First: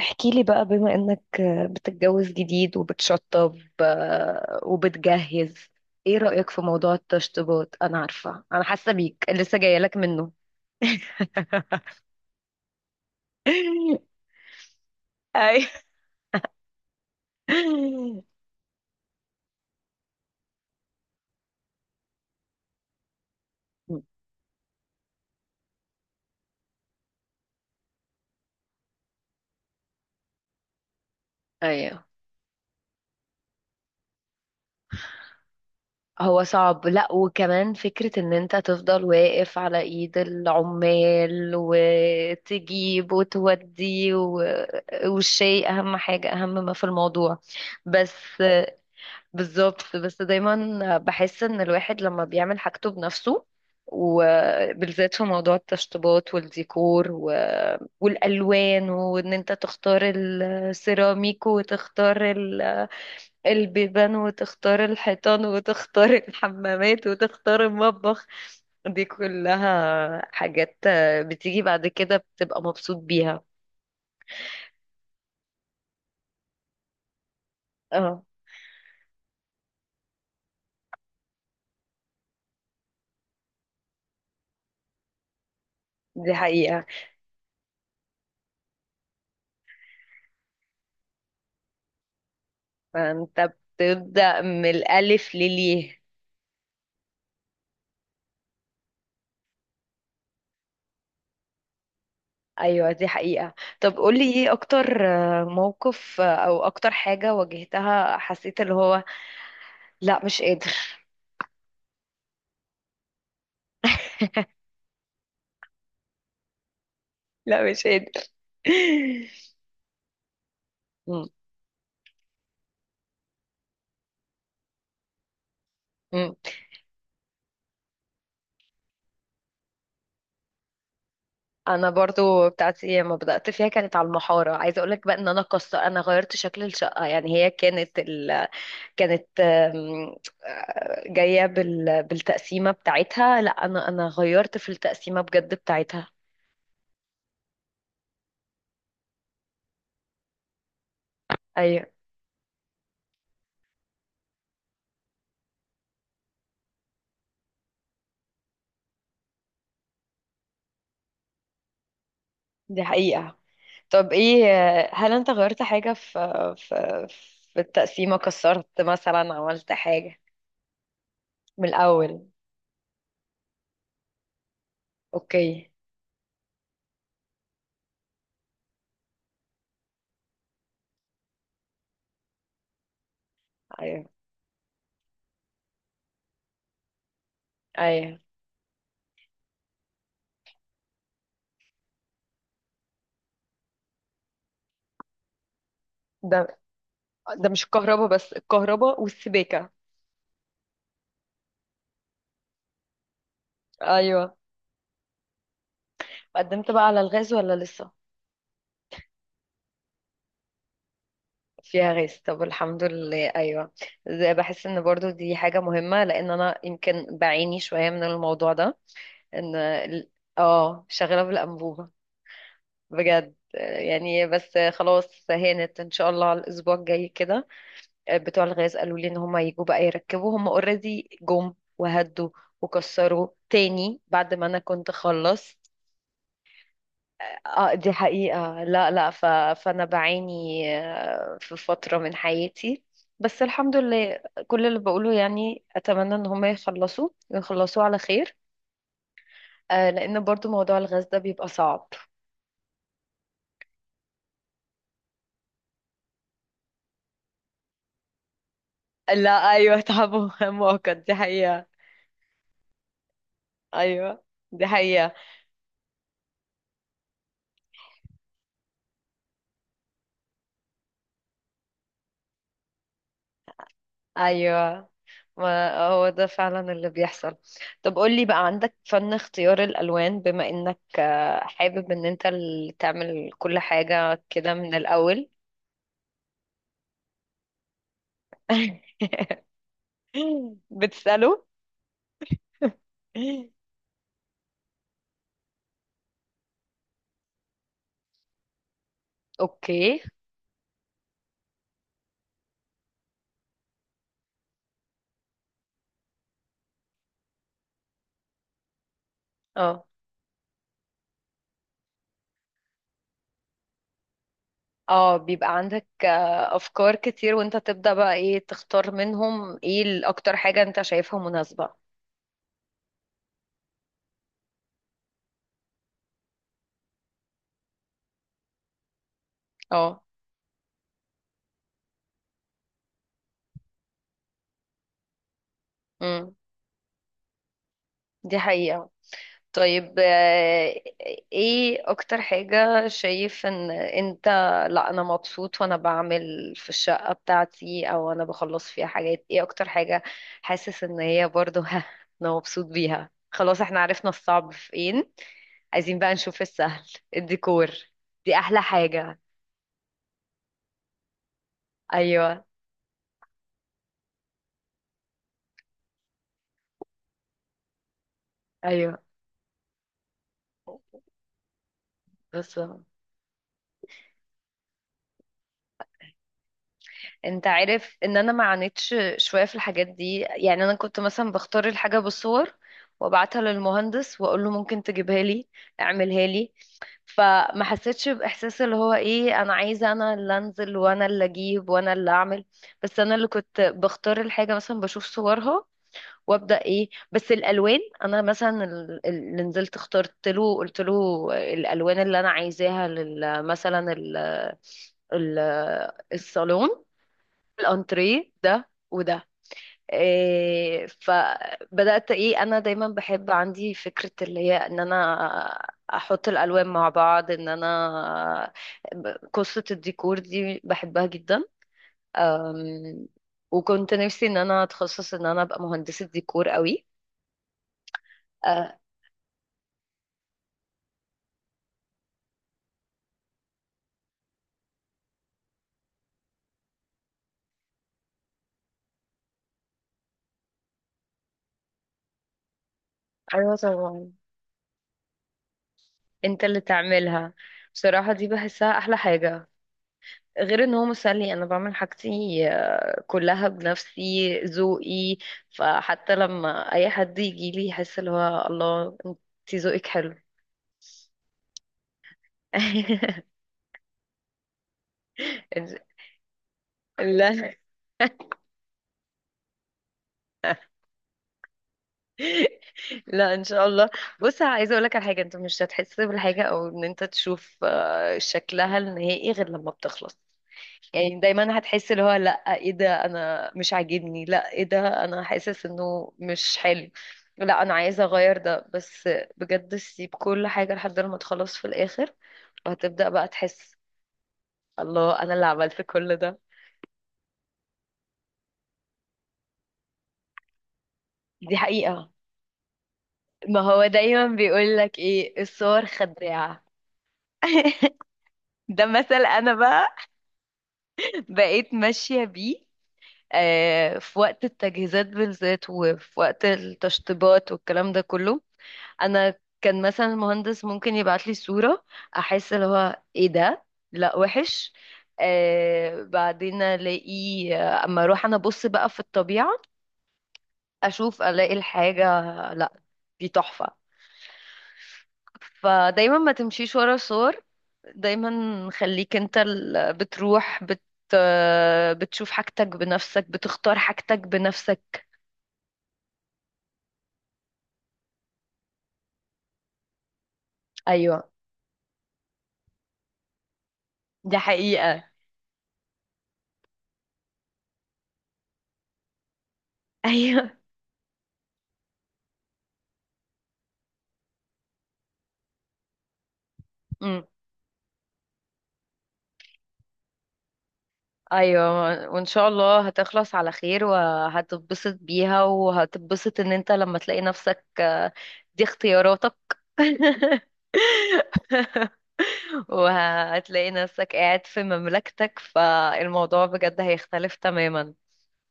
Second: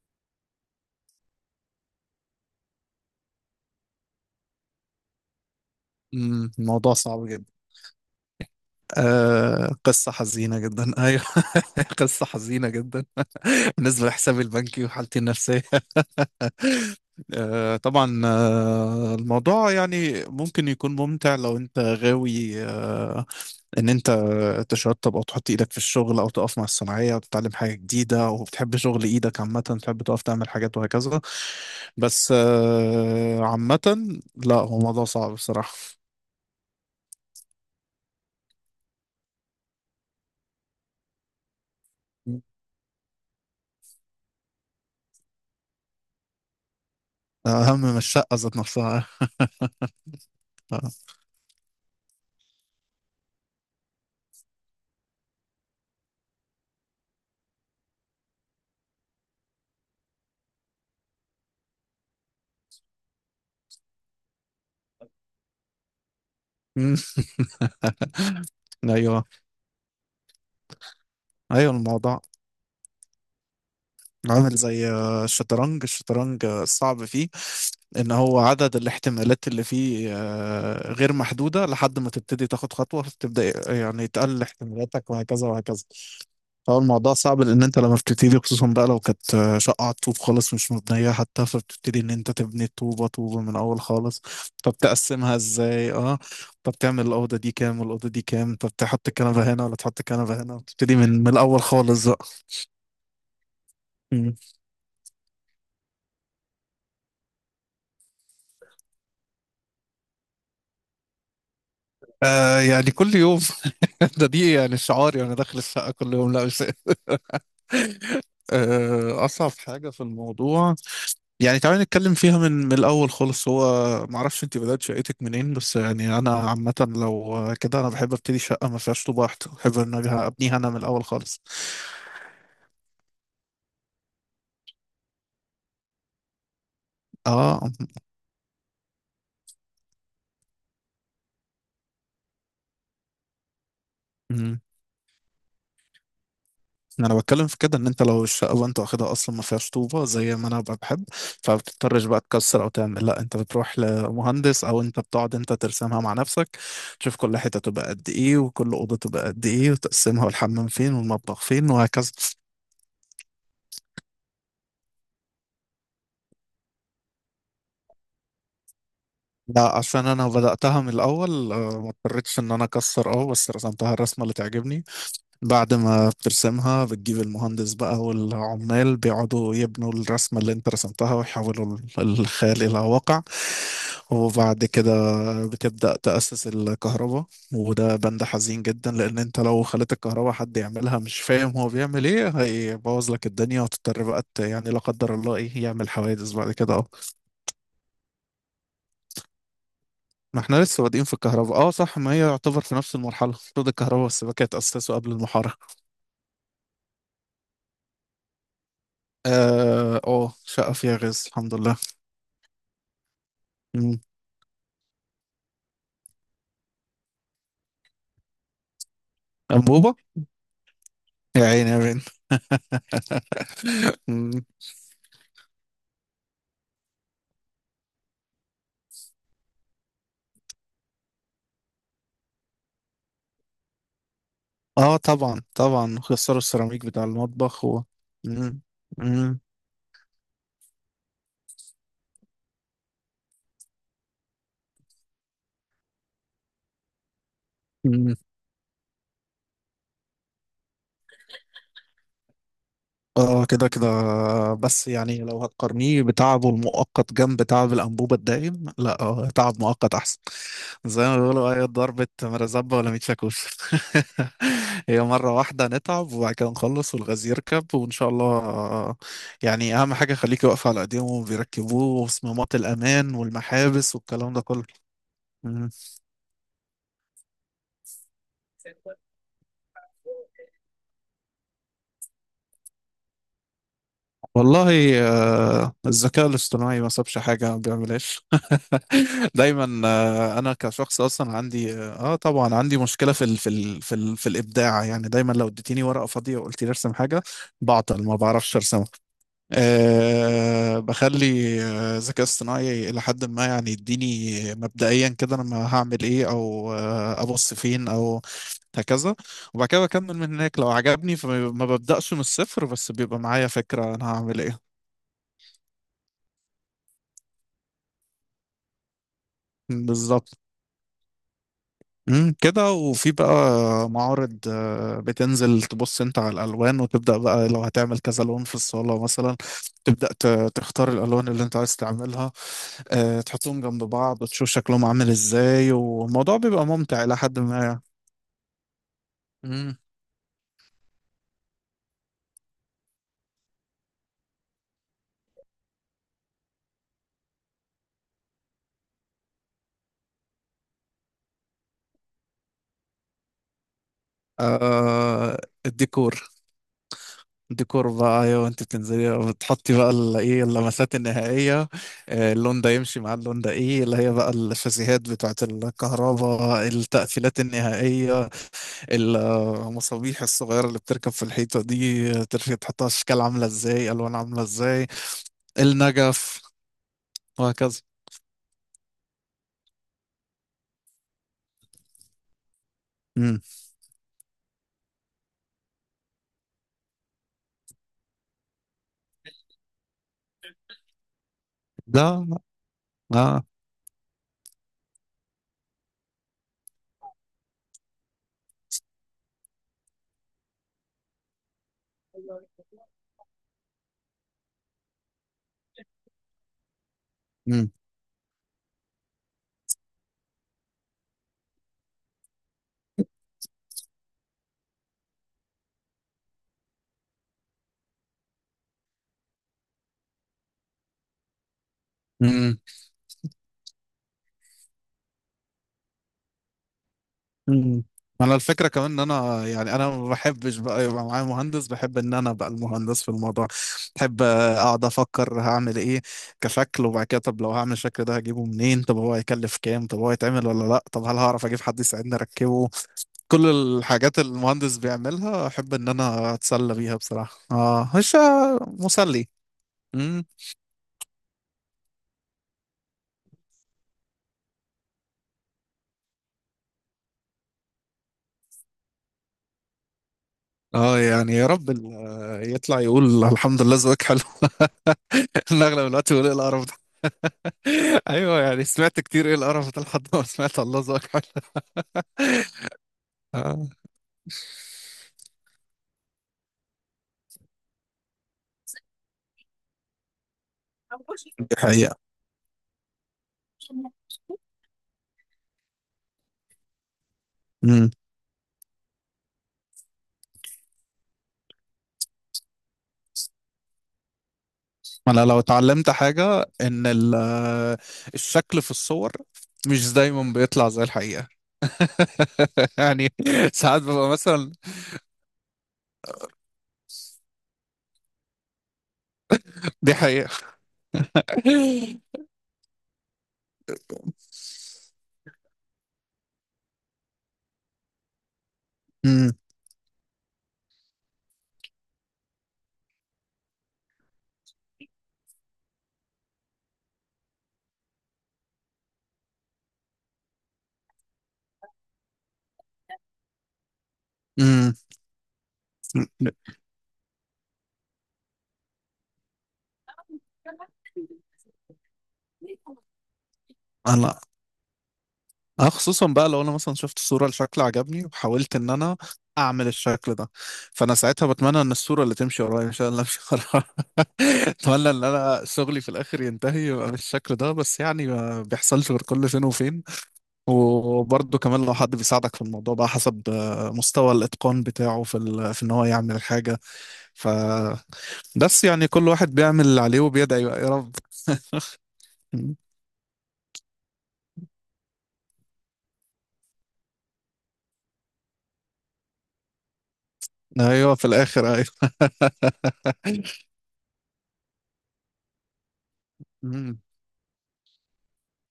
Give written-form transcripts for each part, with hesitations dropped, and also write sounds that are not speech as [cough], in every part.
احكي لي بقى بما انك بتتجوز جديد وبتشطب، وبتجهز. ايه رأيك في موضوع الموضوع صعب جدا. التشطيبات؟ انا عارفة، انا حاسة بيك لسه جاية لك قصة منه. حزينة جدا. [laughs] أيوه. [laughs] قصة حزينة جدا بالنسبة لحسابي البنكي وحالتي النفسية. اي، [laughs] طبعا. الموضوع يعني ممكن يكون ممتع لو أنت غاوي، إن أنت تشطب أو تحط إيدك في الشغل أو تقف مع الصناعية أو تتعلم حاجة جديدة أو بتحب شغل إيدك عامة تحب تقف تعمل حاجات وهكذا. ايوه. بس عامة، لا هو موضوع صعب بصراحة. هو صعب، لا، وكمان فكرة ان انت تفضل واقف على ايد العمال وتجيب وتودي و... والشيء، اهم حاجة، اهم ما في الموضوع، أهم من بس الشقة ذات نفسها. بالظبط. بس دايما بحس ان الواحد لما بيعمل حاجته بنفسه، وبالذات في موضوع التشطيبات والديكور و... والالوان، وان انت تختار السيراميك وتختار البيبان، وتختار الحيطان، وتختار مم. الحمامات، وتختار المطبخ. دي ايوه. كلها حاجات بتيجي ايوه بعد كده الموضوع بتبقى مبسوط بيها. عامل زي الشطرنج. الشطرنج، الصعب فيه ان اه هو عدد الاحتمالات اللي فيه غير محدوده لحد ما تبتدي تاخد خطوه، فتبدا يعني تقلل احتمالاتك وهكذا وهكذا. دي فهو حقيقة، الموضوع صعب لان انت لما بتبتدي، خصوصا بقى لو كانت شقه على الطوب خالص مش مبنيه حتى، فبتبتدي ان انت تبني الطوبه طوبه فانت من اول خالص. بتبدأ من طب الألف تقسمها ازاي؟ لليه. اه. طب تعمل الاوضه دي كام والاوضه دي كام؟ طب تحط الكنبه هنا ولا تحط الكنبه هنا؟ تبتدي من الاول خالص. ايوه دي حقيقة. طب قولي، بقى ايه اكتر موقف او اكتر حاجة واجهتها حسيت اللي هو لا مش قادر؟ [laughs] يعني كل يوم. [laughs] ده دي يعني شعاري وانا داخل الشقه كل يوم، لا مش، لا مش قادر. اصعب [laughs] حاجه في الموضوع. مم، يعني تعالى نتكلم فيها من الاول خالص. هو ما اعرفش انت بدات شقتك منين، بس يعني انا مم. عامه لو كده انا بحب ابتدي شقه ما فيهاش طوب واحد، بحب ان أنا ابنيها انا من الاول خالص. انا برضو بتاعتي لما بدأت فيها كانت على المحارة. عايزة اقولك بقى ان انا، قصة انا غيرت شكل الشقة، يعني هي اه، كانت كانت جاية بالتقسيمة بتاعتها، لا انا غيرت في التقسيمة بجد بتاعتها. انا بتكلم في كده ان انت لو الشقه بقى انت واخدها اصلا ما فيهاش طوبه زي ما انا بقى بحب، فما ايوه بتضطرش بقى تكسر او تعمل. لا، انت بتروح لمهندس او انت بتقعد انت ترسمها مع نفسك، تشوف كل حته تبقى قد ايه وكل اوضه تبقى قد ايه وتقسمها، والحمام فين والمطبخ فين وهكذا. دي حقيقة. طب ايه، هل انت غيرت حاجة في في في التقسيمة، كسرت مثلا، عملت لا عشان حاجة انا بداتها من الاول، من ما الأول؟ اضطريتش ان انا اكسر. اه بس رسمتها الرسمه اللي تعجبني. اوكي. بعد ما بترسمها بتجيب المهندس بقى، والعمال بيقعدوا يبنوا الرسمة اللي انت رسمتها ويحولوا الخيال إلى واقع. ايوه، وبعد كده بتبدأ تأسس الكهرباء، وده ايوه. بند حزين جدا لأن انت لو خليت الكهرباء حد يعملها مش فاهم هو بيعمل ايه، هيبوظ لك الدنيا وتضطر بقى يعني لا قدر الله ايه يعمل حوادث ده بعد كده. اه ده مش الكهرباء بس، الكهرباء والسباكة. ما احنا لسه بادئين في الكهرباء. اه صح، ما هي يعتبر في نفس المرحلة المفروض الكهرباء ايوه، والسباكة يتأسسوا قبل المحارة. قدمت بقى على الغاز ولا لسه؟ اه شقة فيها غاز الحمد لله. فيها غاز، طب الحمد لله. ايوه، مم. ده بحس ان برضو دي حاجة مهمة، لان انا يمكن بعاني شوية من الموضوع ده، ان أنبوبة. اه شغالة يا عيني يا بالأنبوبة، بنت. بجد يعني. مم. بس خلاص هانت ان شاء الله على الاسبوع الجاي كده. بتوع الغاز قالوا لي ان هم يجوا بقى يركبوا، هم اوريدي جم وهدوا وكسروا تاني بعد ما انا كنت اه طبعا خلصت. طبعا، خسروا السيراميك بتاع المطبخ اه و... دي مم. حقيقة، لا لا مم. فانا بعاني في فترة من حياتي، بس الحمد لله. كل اللي بقوله يعني اتمنى ان هم يخلصوا ويخلصوا على مم. خير، لان برضو موضوع الغاز ده بيبقى صعب. اه كده كده. بس يعني لو هتقارنيه بتعبه المؤقت جنب تعب الأنبوبة الدائم، لا، اه لا تعب ايوه، مؤقت تعب أحسن. [laughs] مؤقت، زي دي ما بيقولوا: أي حقيقة. ضربة مرزبة ولا ميت شاكوش. [laughs] ايوه دي هي حقيقة. مرة واحدة نتعب وبعد كده نخلص والغاز يركب وإن شاء الله، يعني أهم حاجة خليكي واقفة على إيديهم وبيركبوه، وصمامات الأمان والمحابس والكلام ده كله. ايوه ما هو ده فعلا اللي بيحصل. طب قولي بقى، عندك مم. فن اختيار الالوان، بما انك حابب ان انت اللي تعمل كل حاجة كده من والله، الاول؟ الذكاء الاصطناعي ما سابش حاجة ما بيعملهاش. [laughs] [laughs] دايما، أنا كشخص أصلا بتسأله، عندي طبعا عندي مشكلة في الإبداع. يعني دايما لو اديتيني ورقة فاضية وقلت لي ارسم حاجة، بعطل ما بعرفش أرسمها. اوكي. أه بخلي الذكاء الاصطناعي إلى حد ما يعني يديني مبدئيا كده أنا ما هعمل إيه أو أبص فين، أو هكذا. وبعد كده اه بكمل من هناك لو عجبني، فما ما ببدأش من الصفر، بس بيبقى معايا فكرة أنا هعمل إيه. اه بيبقى عندك افكار كتير، وانت تبدأ بقى ايه تختار منهم، ايه بالظبط. الاكتر حاجة انت شايفها مناسبة؟ كده. وفي بقى معارض، بتنزل تبص انت على الالوان وتبدا بقى لو هتعمل كذا لون في الصاله مثلا. اه، تبدا تختار الالوان اللي انت عايز تعملها، تحطهم جنب بعض وتشوف شكلهم عامل ازاي، امم والموضوع بيبقى ممتع الى حد ما. دي حقيقة. مم. طيب ايه اكتر حاجة شايف ان انت، لا انا مبسوط وانا بعمل في الشقة بتاعتي، او انا بخلص فيها حاجات؟ ايه اكتر حاجة حاسس ان هي برضو [laughs] ها، انا مبسوط بيها؟ خلاص احنا عرفنا الصعب فين، آه، عايزين بقى الديكور. نشوف السهل. الديكور، ديكور بقى دي ايوه، احلى انت بتنزلي حاجة. بتحطي بقى ايه اللمسات النهائيه، ايوه، اللون ده يمشي مع اللون ده، ايه اللي هي بقى الشاسيهات بتاعت الكهرباء، التقفيلات النهائيه، ايوه، المصابيح الصغيره اللي بتركب في الحيطه دي، ترفي بس تحطها، اشكال عامله ازاي الوان عامله ازاي، النجف، انت وهكذا. عارف ان انا ما عانيتش شويه في الحاجات دي، يعني انا كنت مثلا بختار الحاجه بالصور، امم. وابعتها للمهندس واقول له ممكن تجيبها لي، اعملها لي. فما حسيتش باحساس اللي هو ايه، انا عايزه انا اللي انزل وانا اللي اجيب وانا اللي ده اعمل. بس انا اللي اه. كنت بختار الحاجه، مثلا بشوف صورها، وابدا ايه، بس الالوان. انا مثلا اللي نزلت اخترت له، قلت له الالوان اللي انا عايزاها مثلا ال- الصالون، الانتريه ده وده، إيه. فبدأت، ايه، انا دايما بحب عندي فكرة اللي هي ان انا احط الالوان مع بعض، ان انا قصة الديكور دي بحبها جدا. امم. أم، وكنت نفسي ان انا اتخصص، ان انا ابقى مهندسة ديكور قوي. امم. انا الفكره أه، كمان ان انا يعني انا ما بحبش بقى يبقى معايا مهندس، بحب ان انا ابقى المهندس في الموضوع. بحب اقعد افكر هعمل ايه كشكل، وبعد كده طب لو هعمل الشكل ده هجيبه منين، طب هو هيكلف كام، طب هو هيتعمل ولا لا، طب هل هعرف اجيب حد يساعدني اركبه. كل ايوه طبعا. الحاجات اللي المهندس بيعملها احب ان انا انت اللي اتسلى بيها تعملها. بصراحه. اه، بصراحة مش دي بحسها احلى مسلي. حاجة، امم. غير ان هو مسلي، انا بعمل حاجتي كلها بنفسي، ذوقي. فحتى لما اي حد يجي لي يحس اللي هو الله انت ذوقك حلو. اه يعني يا رب يطلع يقول [laughs] الحمد لله ذوقك حلو. [laughs] إن اغلب الوقت يقول ايه القرف. لا، ايوه يعني سمعت كتير ايه القرف ده لحد ما سمعت الله ذاك. [laughs] لا ان شاء آه، الله. بص عايزه اقول لك على حاجه، انت مش هتحس بالحاجه او ان انت تشوف شكلها النهائي غير لما بتخلص. يعني دي دايما هتحس حقيقة. اللي هو لا، ايه ده، انا مش عاجبني، لا ايه ده، انا حاسس انه مش حلو، لا انا امم. عايزه اغير ده. بس بجد سيب كل حاجه لحد ما تخلص في الاخر، وهتبدا بقى تحس انا الله انا لو اللي عملت اتعلمت كل ده. حاجة ان الشكل في الصور مش دايما بيطلع زي الحقيقة. دي حقيقه، [laughs] يعني ما ساعات هو ببقى دايما مثلا، بيقول لك ايه، الصور خداعه. [laughs] ده مثل، انا دي بقى حقيقة. بقيت ماشيه بيه، في وقت التجهيزات بالذات، وفي وقت التشطيبات والكلام ده كله. امم. انا كان مثلا المهندس ممكن يبعت لي صورة، احس اللي هو ايه ده، لا وحش. بعدين الاقي، اما اروح انا ابص بقى في الطبيعة، اشوف الاقي الحاجة، لا دي تحفة. امم. فدايما ما تمشيش ورا صور، دايما خليك انت بتروح بتشوف حاجتك بنفسك، بتختار حاجتك انا بنفسك. أنا خصوصا بقى لو انا مثلا شفت صورة لشكل عجبني وحاولت ان انا اعمل الشكل ده، فانا ساعتها ايوه بتمنى ان الصورة اللي تمشي ورايا مش انا اللي امشي. دي اتمنى حقيقة. ان انا شغلي في الاخر ينتهي يبقى بالشكل ده، بس يعني ما بيحصلش غير كل فين وفين. [laughs] ايوه. وبرضه كمان لو حد بيساعدك في الموضوع بقى حسب مستوى الاتقان بتاعه في ان هو يعمل الحاجه. أمم. ف بس يعني كل واحد بيعمل اللي عليه وبيدعي بقى يا رب. ايوه وان شاء [laughs] الله هتخلص على خير، وهتتبسط بيها، وهتتبسط ان انت لما تلاقي نفسك، دي اختياراتك. [laughs] ايوه في الاخر ايوه. وهتلاقي نفسك قاعد في مملكتك، فالموضوع بجد [laughs] هيختلف تماما.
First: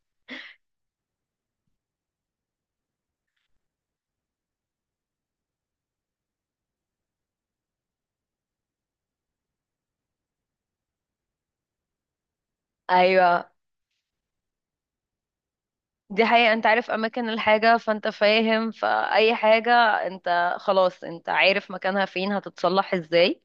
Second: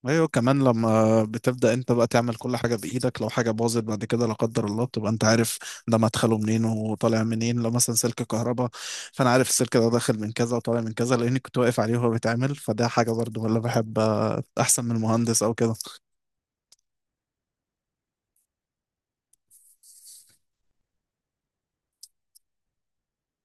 ايوه كمان لما بتبدأ انت بقى تعمل كل حاجة بإيدك، لو حاجة باظت بعد كده لا قدر الله بتبقى انت عارف ده مدخله منين وطالع منين. لو مثلا سلك كهرباء، فانا عارف السلك ده داخل من كذا وطالع من كذا لاني كنت واقف عليه وهو بيتعمل. فده حاجة برضه ايوه ولا، بحب احسن من مهندس او كده. دي حقيقة. انت عارف اماكن الحاجة، فانت فاهم فاي حاجة، انت خلاص انت عارف مكانها فين، هتتصلح ازاي.